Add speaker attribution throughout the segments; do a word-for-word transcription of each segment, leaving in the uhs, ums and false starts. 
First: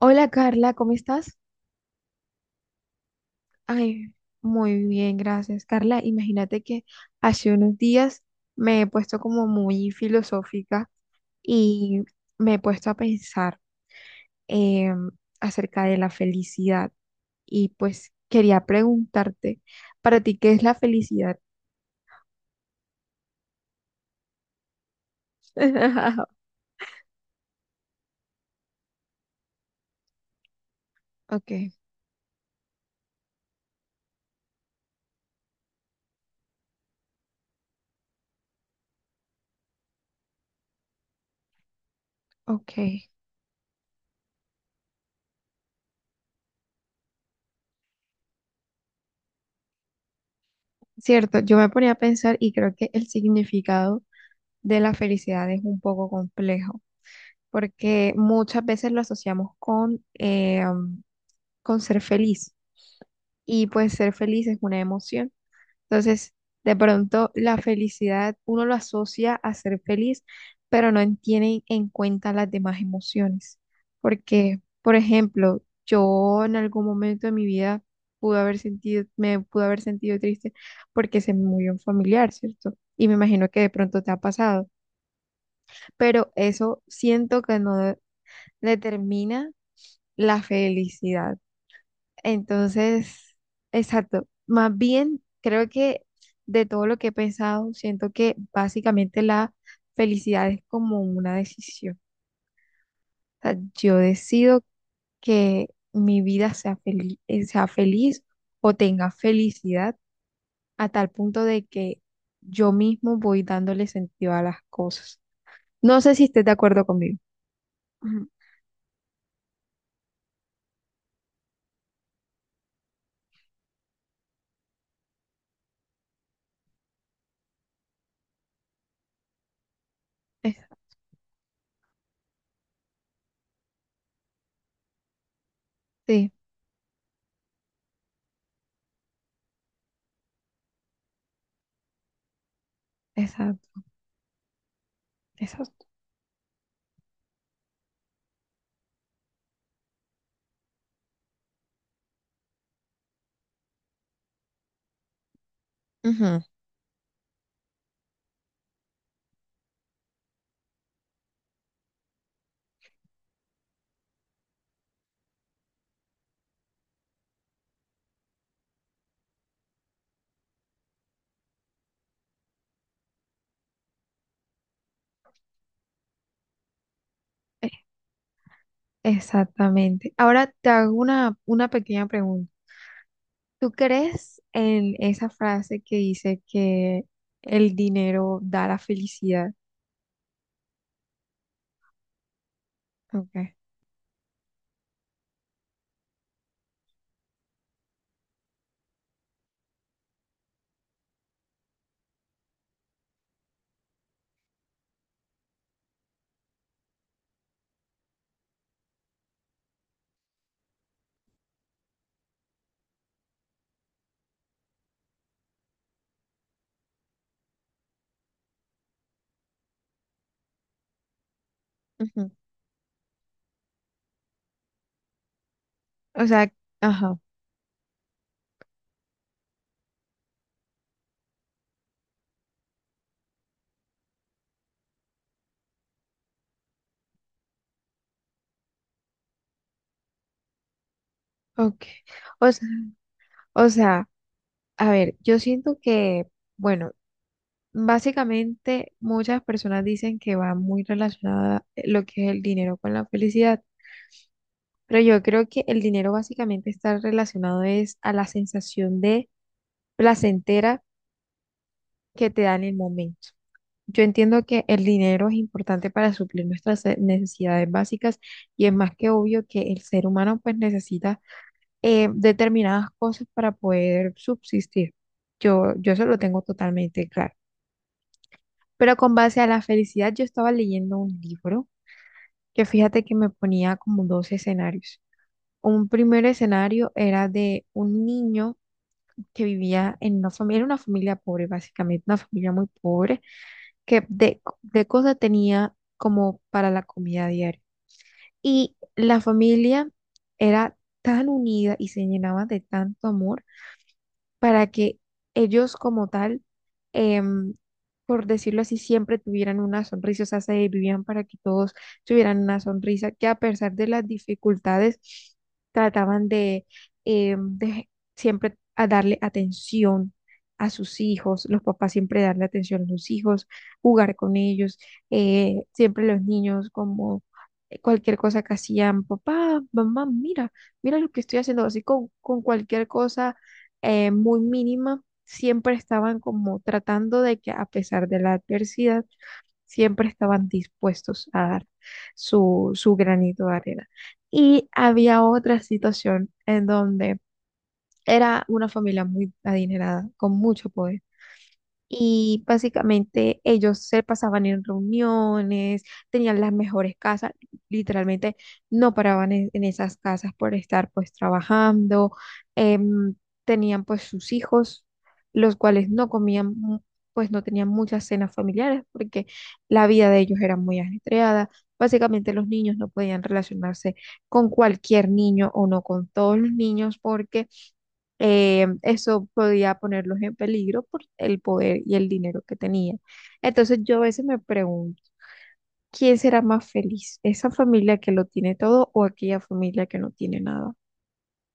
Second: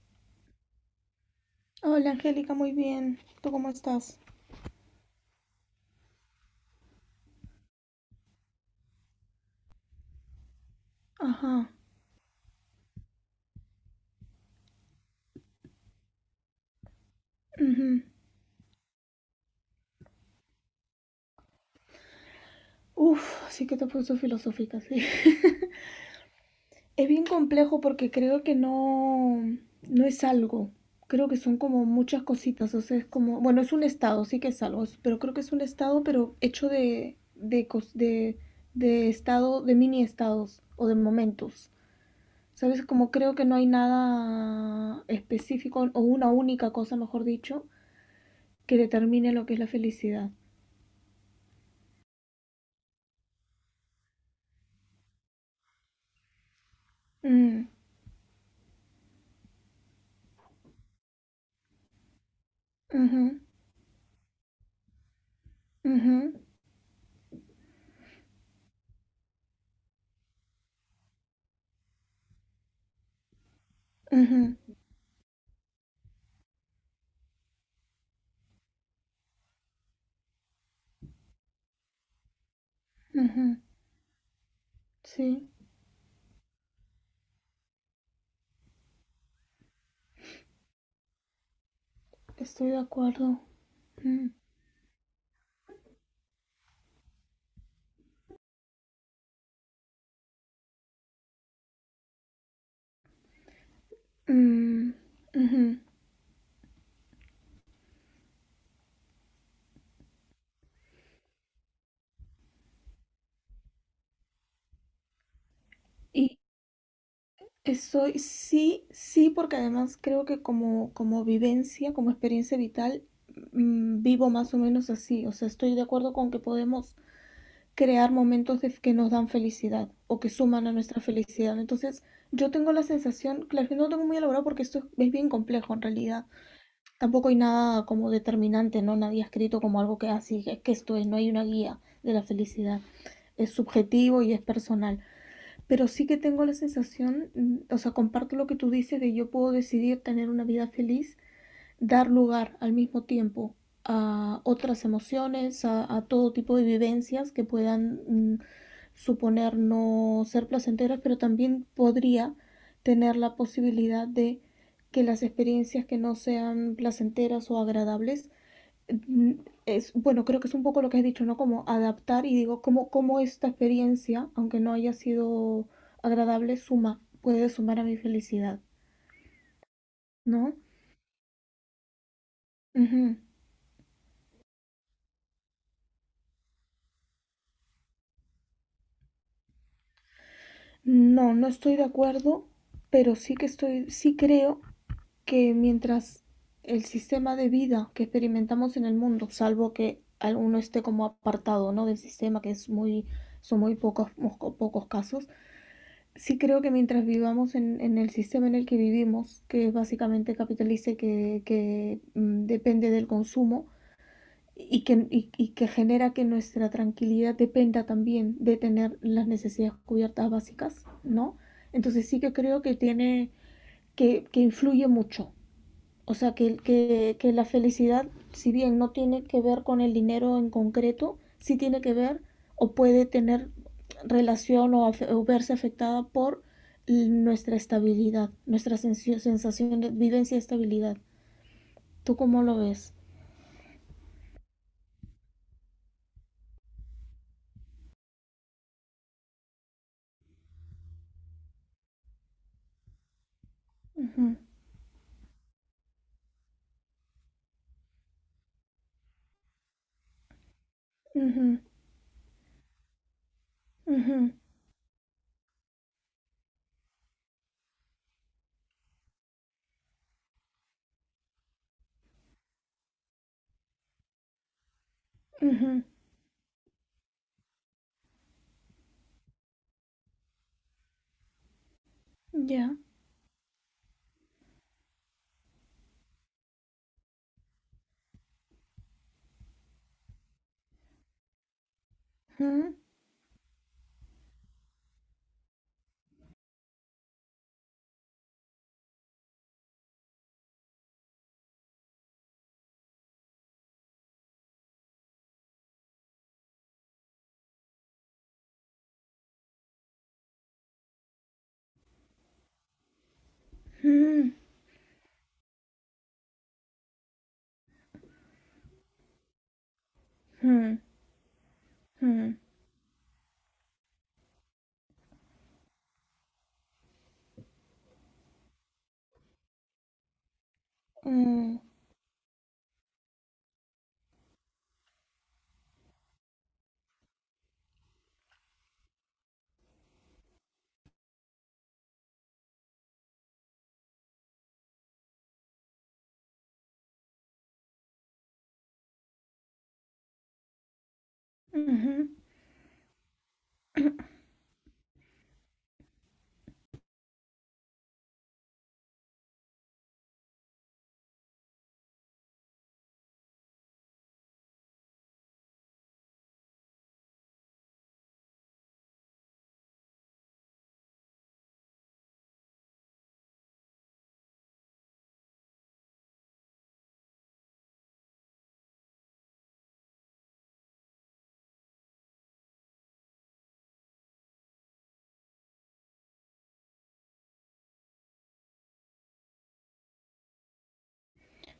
Speaker 1: Hola Carla, ¿cómo estás?
Speaker 2: Hola Angélica, muy bien. ¿Tú cómo
Speaker 1: Ay,
Speaker 2: estás?
Speaker 1: muy bien, gracias. Carla, imagínate que hace unos días me he puesto como muy filosófica
Speaker 2: Ajá.
Speaker 1: y me he puesto a pensar em, acerca de la felicidad y
Speaker 2: Ujú.
Speaker 1: pues quería preguntarte, para ti, ¿qué es la felicidad?
Speaker 2: Uf, sí que te he puesto filosófica, sí. Es bien complejo porque creo que no, no es algo. Creo que
Speaker 1: Ok,
Speaker 2: son como muchas cositas. O sea, es como, bueno, es un estado, sí que es algo, es- pero creo que es un estado, pero hecho de, de, cos- de, de estado, de mini estados o de momentos.
Speaker 1: ok.
Speaker 2: ¿Sabes? Como creo que no hay nada específico o una única cosa, mejor dicho, que determine lo que es la felicidad.
Speaker 1: Cierto, yo me ponía a pensar y creo que el significado de la felicidad es un poco complejo,
Speaker 2: Mm,
Speaker 1: porque muchas veces lo asociamos con, eh, um, con ser feliz,
Speaker 2: Ujú,
Speaker 1: y pues ser feliz es una emoción. Entonces,
Speaker 2: ujú,
Speaker 1: de pronto la felicidad uno lo asocia a ser feliz, pero no tiene en cuenta las demás emociones,
Speaker 2: ujú,
Speaker 1: porque, por ejemplo, yo en algún momento de mi vida pude haber sentido, me pude haber sentido triste porque se me murió un familiar, ¿cierto? Y me imagino
Speaker 2: ujú.
Speaker 1: que de pronto te ha pasado,
Speaker 2: Sí,
Speaker 1: pero eso siento que no determina la felicidad.
Speaker 2: estoy de
Speaker 1: Entonces,
Speaker 2: acuerdo.
Speaker 1: exacto.
Speaker 2: Mm,
Speaker 1: Más bien, creo que de todo lo que he pensado, siento que básicamente la felicidad es como una decisión. O sea, yo decido
Speaker 2: mm, ujú.
Speaker 1: que mi vida sea feliz, sea feliz o tenga felicidad a tal punto de que yo mismo voy dándole sentido a las cosas. No sé si
Speaker 2: Y
Speaker 1: estés de acuerdo conmigo.
Speaker 2: estoy,
Speaker 1: Ujú,
Speaker 2: sí, sí, porque además creo que como, como vivencia, como experiencia vital, mm, vivo más o menos así. O sea, estoy de acuerdo con que podemos crear momentos de- que nos dan felicidad o que suman
Speaker 1: exa-
Speaker 2: a nuestra felicidad. Entonces, yo tengo la sensación, claro, que no lo tengo muy elaborado porque esto es es bien complejo en realidad.
Speaker 1: sí,
Speaker 2: Tampoco hay nada como determinante, ¿no? Nadie ha escrito como algo que así, es que esto es, no hay una guía de la felicidad. Es
Speaker 1: exacto,
Speaker 2: subjetivo y es personal.
Speaker 1: exacto.
Speaker 2: Pero sí que tengo la sensación, mm, o sea, comparto lo que tú dices de yo puedo decidir tener una vida feliz, dar lugar al mismo tiempo a otras emociones, a, a todo
Speaker 1: Ujú,
Speaker 2: tipo de vivencias que puedan mm, suponer no ser placenteras, pero también podría tener la posibilidad de que las experiencias que no sean placenteras o agradables, mm, es, bueno, creo que es un poco lo que has dicho, ¿no? Como adaptar y digo, ¿cómo, ¿cómo esta experiencia, aunque no haya sido agradable, suma, puede sumar a mi felicidad,
Speaker 1: exactamente. Ahora
Speaker 2: ¿no?
Speaker 1: te hago una, una pequeña pregunta.
Speaker 2: Uh -huh.
Speaker 1: ¿Tú crees en esa frase que dice que el dinero da la felicidad?
Speaker 2: No, no estoy de acuerdo, pero sí que
Speaker 1: Okay.
Speaker 2: estoy, sí creo que mientras el sistema de vida que experimentamos en el mundo, salvo que alguno esté como apartado, ¿no? Del sistema, que es muy, son muy pocos, pocos casos, sí creo que mientras vivamos en, en el sistema en el que vivimos, que es básicamente capitalista que, que, mm, depende del consumo, y que, y- y que genera que nuestra tranquilidad dependa también de tener las necesidades cubiertas básicas, ¿no? Entonces sí
Speaker 1: Ujú.
Speaker 2: que creo que tiene, que, que influye mucho, o
Speaker 1: O
Speaker 2: sea,
Speaker 1: sea,
Speaker 2: que, que,
Speaker 1: ajá,
Speaker 2: que la felicidad, si bien no tiene que ver con el dinero en concreto, sí tiene que ver o puede tener relación o, afe- o verse afectada por l- nuestra estabilidad, nuestra sensi- sensación de vivencia y estabilidad.
Speaker 1: ok.
Speaker 2: ¿Tú cómo
Speaker 1: O
Speaker 2: lo
Speaker 1: sea,
Speaker 2: ves?
Speaker 1: o sea, a ver, yo siento que, bueno, básicamente muchas personas dicen que va muy relacionada eh, lo que es el dinero con la felicidad,
Speaker 2: Ujú,
Speaker 1: pero yo creo que el dinero básicamente está relacionado es a la sensación de placentera
Speaker 2: ujú,
Speaker 1: que te da en el momento. Yo
Speaker 2: ujú,
Speaker 1: entiendo que el dinero es importante para suplir nuestras eh, necesidades básicas, y es más que obvio que el ser humano pues necesita eh, determinadas cosas para poder subsistir. Yo,
Speaker 2: ujú.
Speaker 1: yo eso lo tengo totalmente claro. Pero con base a la felicidad yo estaba leyendo un libro que,
Speaker 2: Ya.
Speaker 1: fíjate, que me ponía como dos escenarios. Un primer escenario era de un niño que vivía en una familia, era una familia pobre básicamente, una familia muy
Speaker 2: Ujú,
Speaker 1: pobre, que de, de cosas tenía como para la comida diaria. Y la familia era tan unida y se llenaba de tanto amor para que ellos como tal, em, por decirlo así, siempre tuvieran una sonrisa, o sea, se vivían para que todos tuvieran una sonrisa, que a pesar de las
Speaker 2: ujú,
Speaker 1: dificultades, trataban de, em, de siempre a darle atención a sus hijos, los papás siempre
Speaker 2: ujú,
Speaker 1: darle atención a sus hijos, jugar con ellos, eh, siempre los niños como eh, cualquier cosa que hacían, papá, mamá, mira, mira lo que estoy
Speaker 2: ujú,
Speaker 1: haciendo, así con, con cualquier cosa eh, muy mínima, siempre estaban como tratando de que a pesar de la adversidad, siempre estaban dispuestos a dar su, su granito de arena. Y había otra situación en donde era una familia muy adinerada, con mucho poder,
Speaker 2: ujú.
Speaker 1: y básicamente ellos se pasaban en reuniones, tenían las mejores casas, literalmente no paraban en, en esas casas por estar pues trabajando. em, Tenían pues sus hijos, los cuales no comían, mu- pues no tenían muchas cenas familiares porque la vida de ellos era muy ajetreada. Básicamente los niños no podían relacionarse con cualquier niño o no con todos los niños porque eh, eso podía ponerlos en peligro por el poder y el dinero que tenía. Entonces yo a veces me pregunto, ¿quién será más feliz? ¿Esa familia que lo tiene todo o aquella familia que no tiene nada?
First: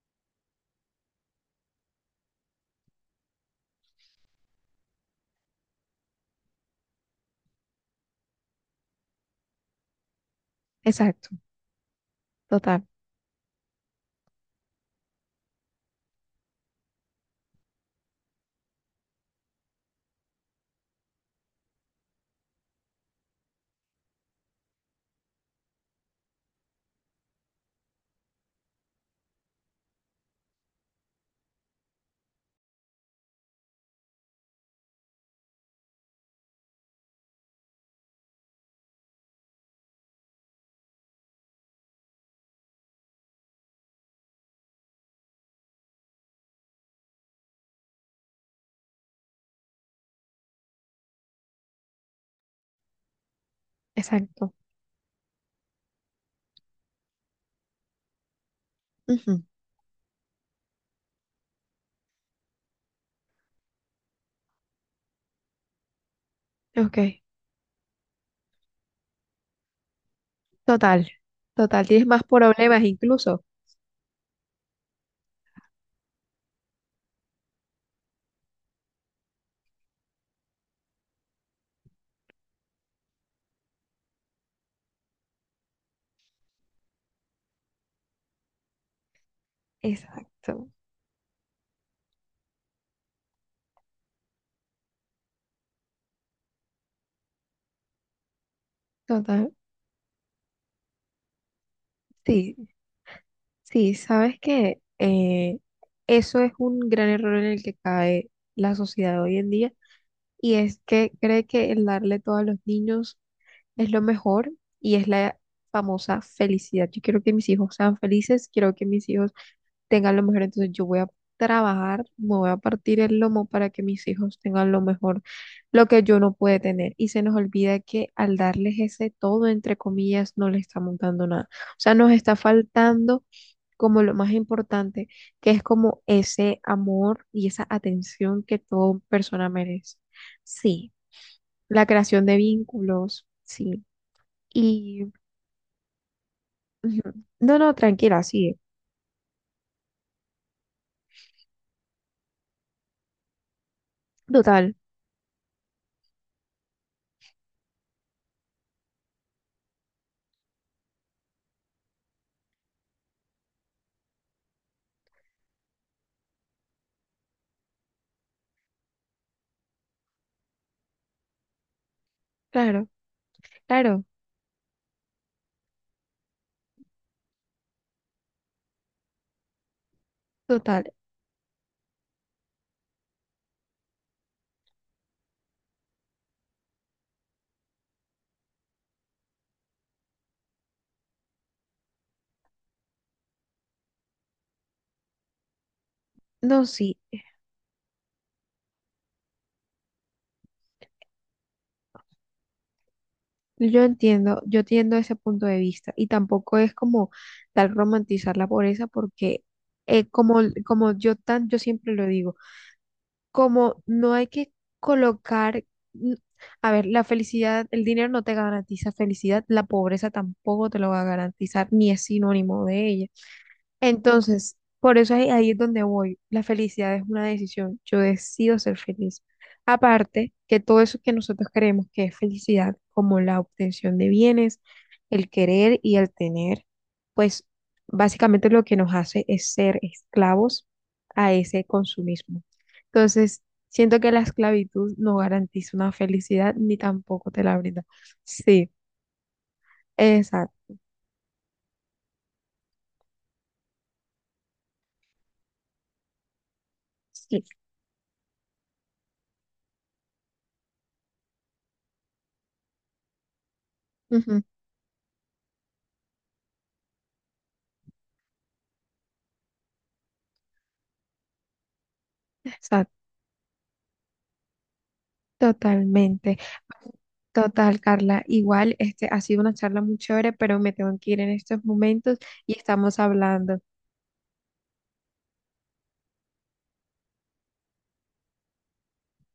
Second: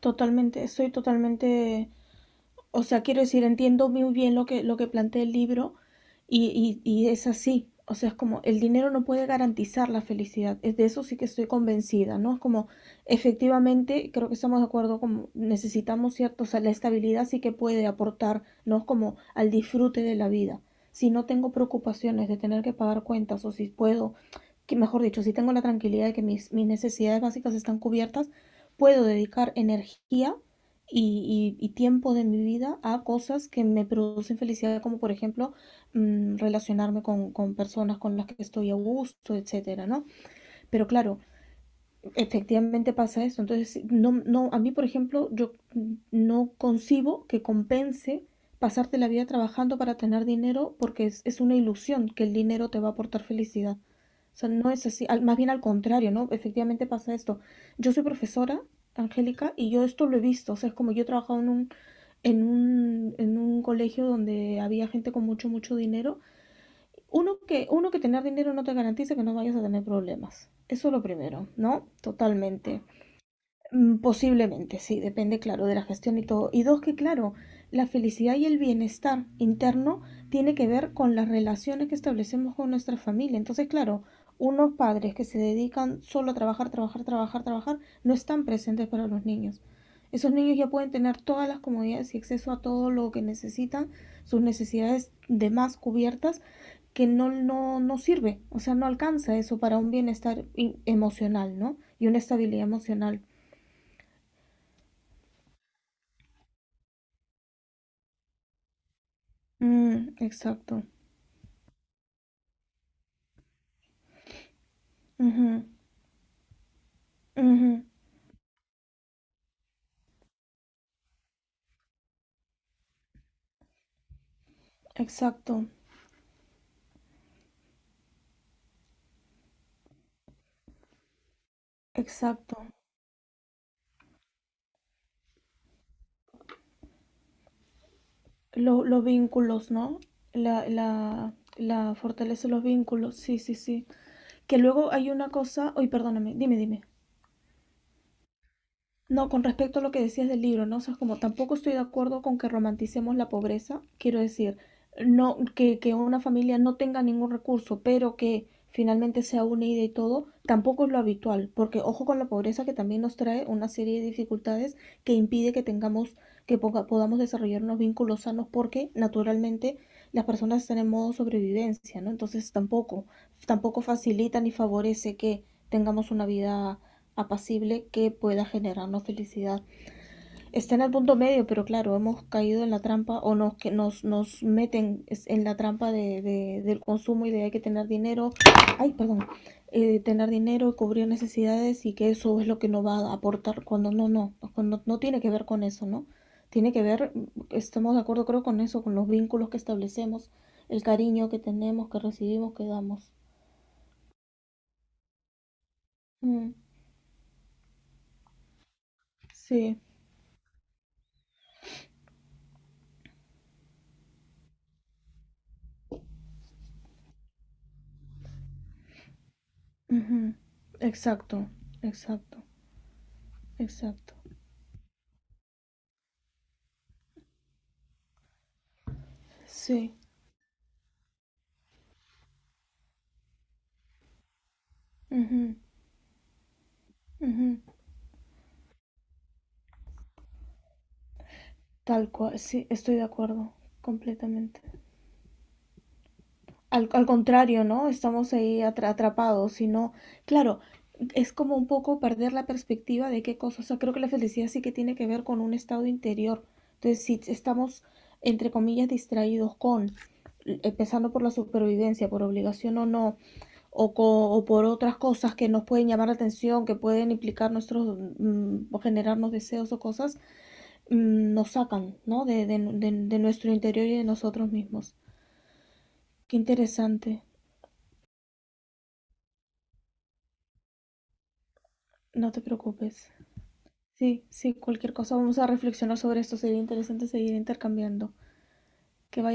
Speaker 2: Totalmente, estoy totalmente. O sea, quiero decir, entiendo muy bien lo que, lo que plantea el libro y, y- y es así. O sea, es como el dinero no puede garantizar la felicidad. Es de eso sí que
Speaker 1: Exacto,
Speaker 2: estoy convencida, ¿no? Es como
Speaker 1: total,
Speaker 2: efectivamente, creo que estamos de acuerdo, como necesitamos cierto, o sea, la estabilidad sí que puede aportar, ¿no? Es como al disfrute de la vida. Si no tengo preocupaciones de tener que pagar cuentas o si puedo, que mejor dicho, si tengo la tranquilidad de que mis, mis necesidades básicas están cubiertas, puedo dedicar energía y, y- y tiempo de mi vida a cosas que me producen felicidad, como por ejemplo mm, relacionarme con, con personas con las que estoy a gusto, etcétera, ¿no? Pero claro, efectivamente pasa eso. Entonces, sí, no, no, a mí, por ejemplo, yo no concibo que compense pasarte la vida trabajando para tener dinero porque es, es una ilusión que el dinero te va a aportar felicidad. O sea,
Speaker 1: exacto.
Speaker 2: no es así, al- más bien al contrario, ¿no? Efectivamente pasa esto. Yo soy profesora,
Speaker 1: Ujú,
Speaker 2: Angélica, y yo esto lo he visto. O sea, es como yo he trabajado en un, en un, en un colegio donde había gente con mucho, mucho dinero.
Speaker 1: ok,
Speaker 2: Uno que, uno que tener dinero no te garantiza que no vayas a tener problemas. Eso es lo
Speaker 1: total,
Speaker 2: primero, ¿no?
Speaker 1: total. Tienes más
Speaker 2: Totalmente.
Speaker 1: problemas incluso.
Speaker 2: Mm, posiblemente, sí, depende, claro, de la gestión y todo. Y dos, que claro, la felicidad y el bienestar interno tiene que ver con las relaciones que establecemos con nuestra familia. Entonces, claro, unos padres que se dedican solo a trabajar, trabajar, trabajar, trabajar, no están presentes para los niños. Esos niños ya
Speaker 1: Exacto,
Speaker 2: pueden tener todas las comodidades y acceso a todo lo que necesitan, sus necesidades de más cubiertas, que no, no, no sirve, o sea, no alcanza
Speaker 1: total.
Speaker 2: eso para un bienestar emocional, ¿no? Y una estabilidad
Speaker 1: Sí,
Speaker 2: emocional.
Speaker 1: sí, sabes que eh, eso es un gran error en el que cae la sociedad hoy en día,
Speaker 2: Mm,
Speaker 1: y es
Speaker 2: exacto.
Speaker 1: que cree que el darle todo a los niños es lo mejor y es la
Speaker 2: Ujú,
Speaker 1: famosa felicidad. Yo quiero que mis hijos
Speaker 2: ujú,
Speaker 1: sean felices, quiero que mis hijos tengan lo mejor, entonces yo voy a trabajar, me voy a partir el lomo para que mis hijos tengan lo mejor,
Speaker 2: exacto,
Speaker 1: lo que yo no pude tener. Y se nos olvida que al darles ese todo, entre comillas, no le estamos dando nada. O sea, nos está
Speaker 2: exacto.
Speaker 1: faltando como lo más importante, que es como ese amor y esa atención que
Speaker 2: Lo-
Speaker 1: toda
Speaker 2: los
Speaker 1: persona
Speaker 2: vínculos,
Speaker 1: merece.
Speaker 2: ¿no? La,
Speaker 1: Sí,
Speaker 2: la,
Speaker 1: la
Speaker 2: la
Speaker 1: creación de
Speaker 2: fortaleza de los vínculos,
Speaker 1: vínculos,
Speaker 2: sí, sí,
Speaker 1: sí.
Speaker 2: sí. Que luego hay
Speaker 1: Y
Speaker 2: una cosa, uy, perdóname, dime, dime.
Speaker 1: ujú. No, no, tranquila, sí.
Speaker 2: No, con respecto a lo que decías del libro, ¿no? O sea, es como tampoco estoy de acuerdo con que romanticemos la pobreza. Quiero decir,
Speaker 1: Total,
Speaker 2: no, que, que una familia no tenga ningún recurso, pero que finalmente sea unida y todo, tampoco es lo habitual, porque ojo con la pobreza que también nos trae una serie de dificultades que impide que tengamos, que poca- podamos desarrollar unos vínculos sanos, porque naturalmente las personas están en modo sobrevivencia, ¿no? Entonces
Speaker 1: claro,
Speaker 2: tampoco, tampoco
Speaker 1: claro,
Speaker 2: facilita ni favorece que tengamos una vida apacible que pueda generarnos felicidad. Está en
Speaker 1: total.
Speaker 2: el punto medio, pero claro, hemos caído en la trampa o nos, que nos, nos meten en la trampa de, de- del consumo y de hay que tener dinero, ay, perdón, eh, tener dinero, cubrir necesidades y que eso es lo que nos va a aportar cuando no, no, cuando no tiene que ver con eso, ¿no?
Speaker 1: No,
Speaker 2: Tiene que
Speaker 1: sí,
Speaker 2: ver, estamos de acuerdo creo con eso, con los vínculos que establecemos, el cariño que tenemos, que recibimos, que damos.
Speaker 1: yo entiendo, yo entiendo ese punto de vista, y
Speaker 2: Mm,
Speaker 1: tampoco es como tal romantizar la pobreza porque
Speaker 2: sí,
Speaker 1: eh, como, como yo tan, yo siempre lo digo, como no hay que colocar, n- a ver, la felicidad, el dinero no te garantiza felicidad, la pobreza
Speaker 2: ujú,
Speaker 1: tampoco te lo va a
Speaker 2: exacto,
Speaker 1: garantizar, ni es
Speaker 2: exacto.
Speaker 1: sinónimo de ella.
Speaker 2: Exacto.
Speaker 1: Entonces, por eso ahí, ahí es donde voy. La felicidad es una decisión. Yo decido ser feliz.
Speaker 2: Sí.
Speaker 1: Aparte, que todo eso que nosotros creemos que es felicidad, como la obtención de bienes, el
Speaker 2: Ujú,
Speaker 1: querer y el tener, pues
Speaker 2: ujú.
Speaker 1: básicamente lo que nos hace es ser esclavos a ese
Speaker 2: Tal cual.
Speaker 1: consumismo.
Speaker 2: Sí, estoy de
Speaker 1: Entonces,
Speaker 2: acuerdo
Speaker 1: siento que la
Speaker 2: completamente.
Speaker 1: esclavitud no garantiza una felicidad ni
Speaker 2: Al, al
Speaker 1: tampoco te la
Speaker 2: contrario,
Speaker 1: brinda.
Speaker 2: ¿no? Estamos ahí
Speaker 1: Sí,
Speaker 2: atra- atrapados, sino, claro,
Speaker 1: exacto.
Speaker 2: es como un poco perder la perspectiva de qué cosas. O sea, creo que la felicidad sí que tiene que ver con un estado interior. Entonces, si
Speaker 1: Sí.
Speaker 2: estamos, entre comillas, distraídos con, eh, empezando por la supervivencia, por obligación o no, o, co-
Speaker 1: Ujú,
Speaker 2: o por otras cosas que nos pueden llamar la atención, que pueden implicar nuestros, mm, o generarnos deseos o cosas mm, nos sacan, ¿no? De, de-
Speaker 1: exacto.
Speaker 2: de- de nuestro interior y de nosotros mismos. Qué
Speaker 1: Totalmente.
Speaker 2: interesante.
Speaker 1: Total, Carla. Igual, este ha sido una charla muy chévere, pero me tengo que ir en estos momentos
Speaker 2: No te
Speaker 1: y estamos
Speaker 2: preocupes.
Speaker 1: hablando.
Speaker 2: Sí, sí, cualquier cosa vamos a reflexionar sobre esto. Sería interesante seguir intercambiando. Que vaya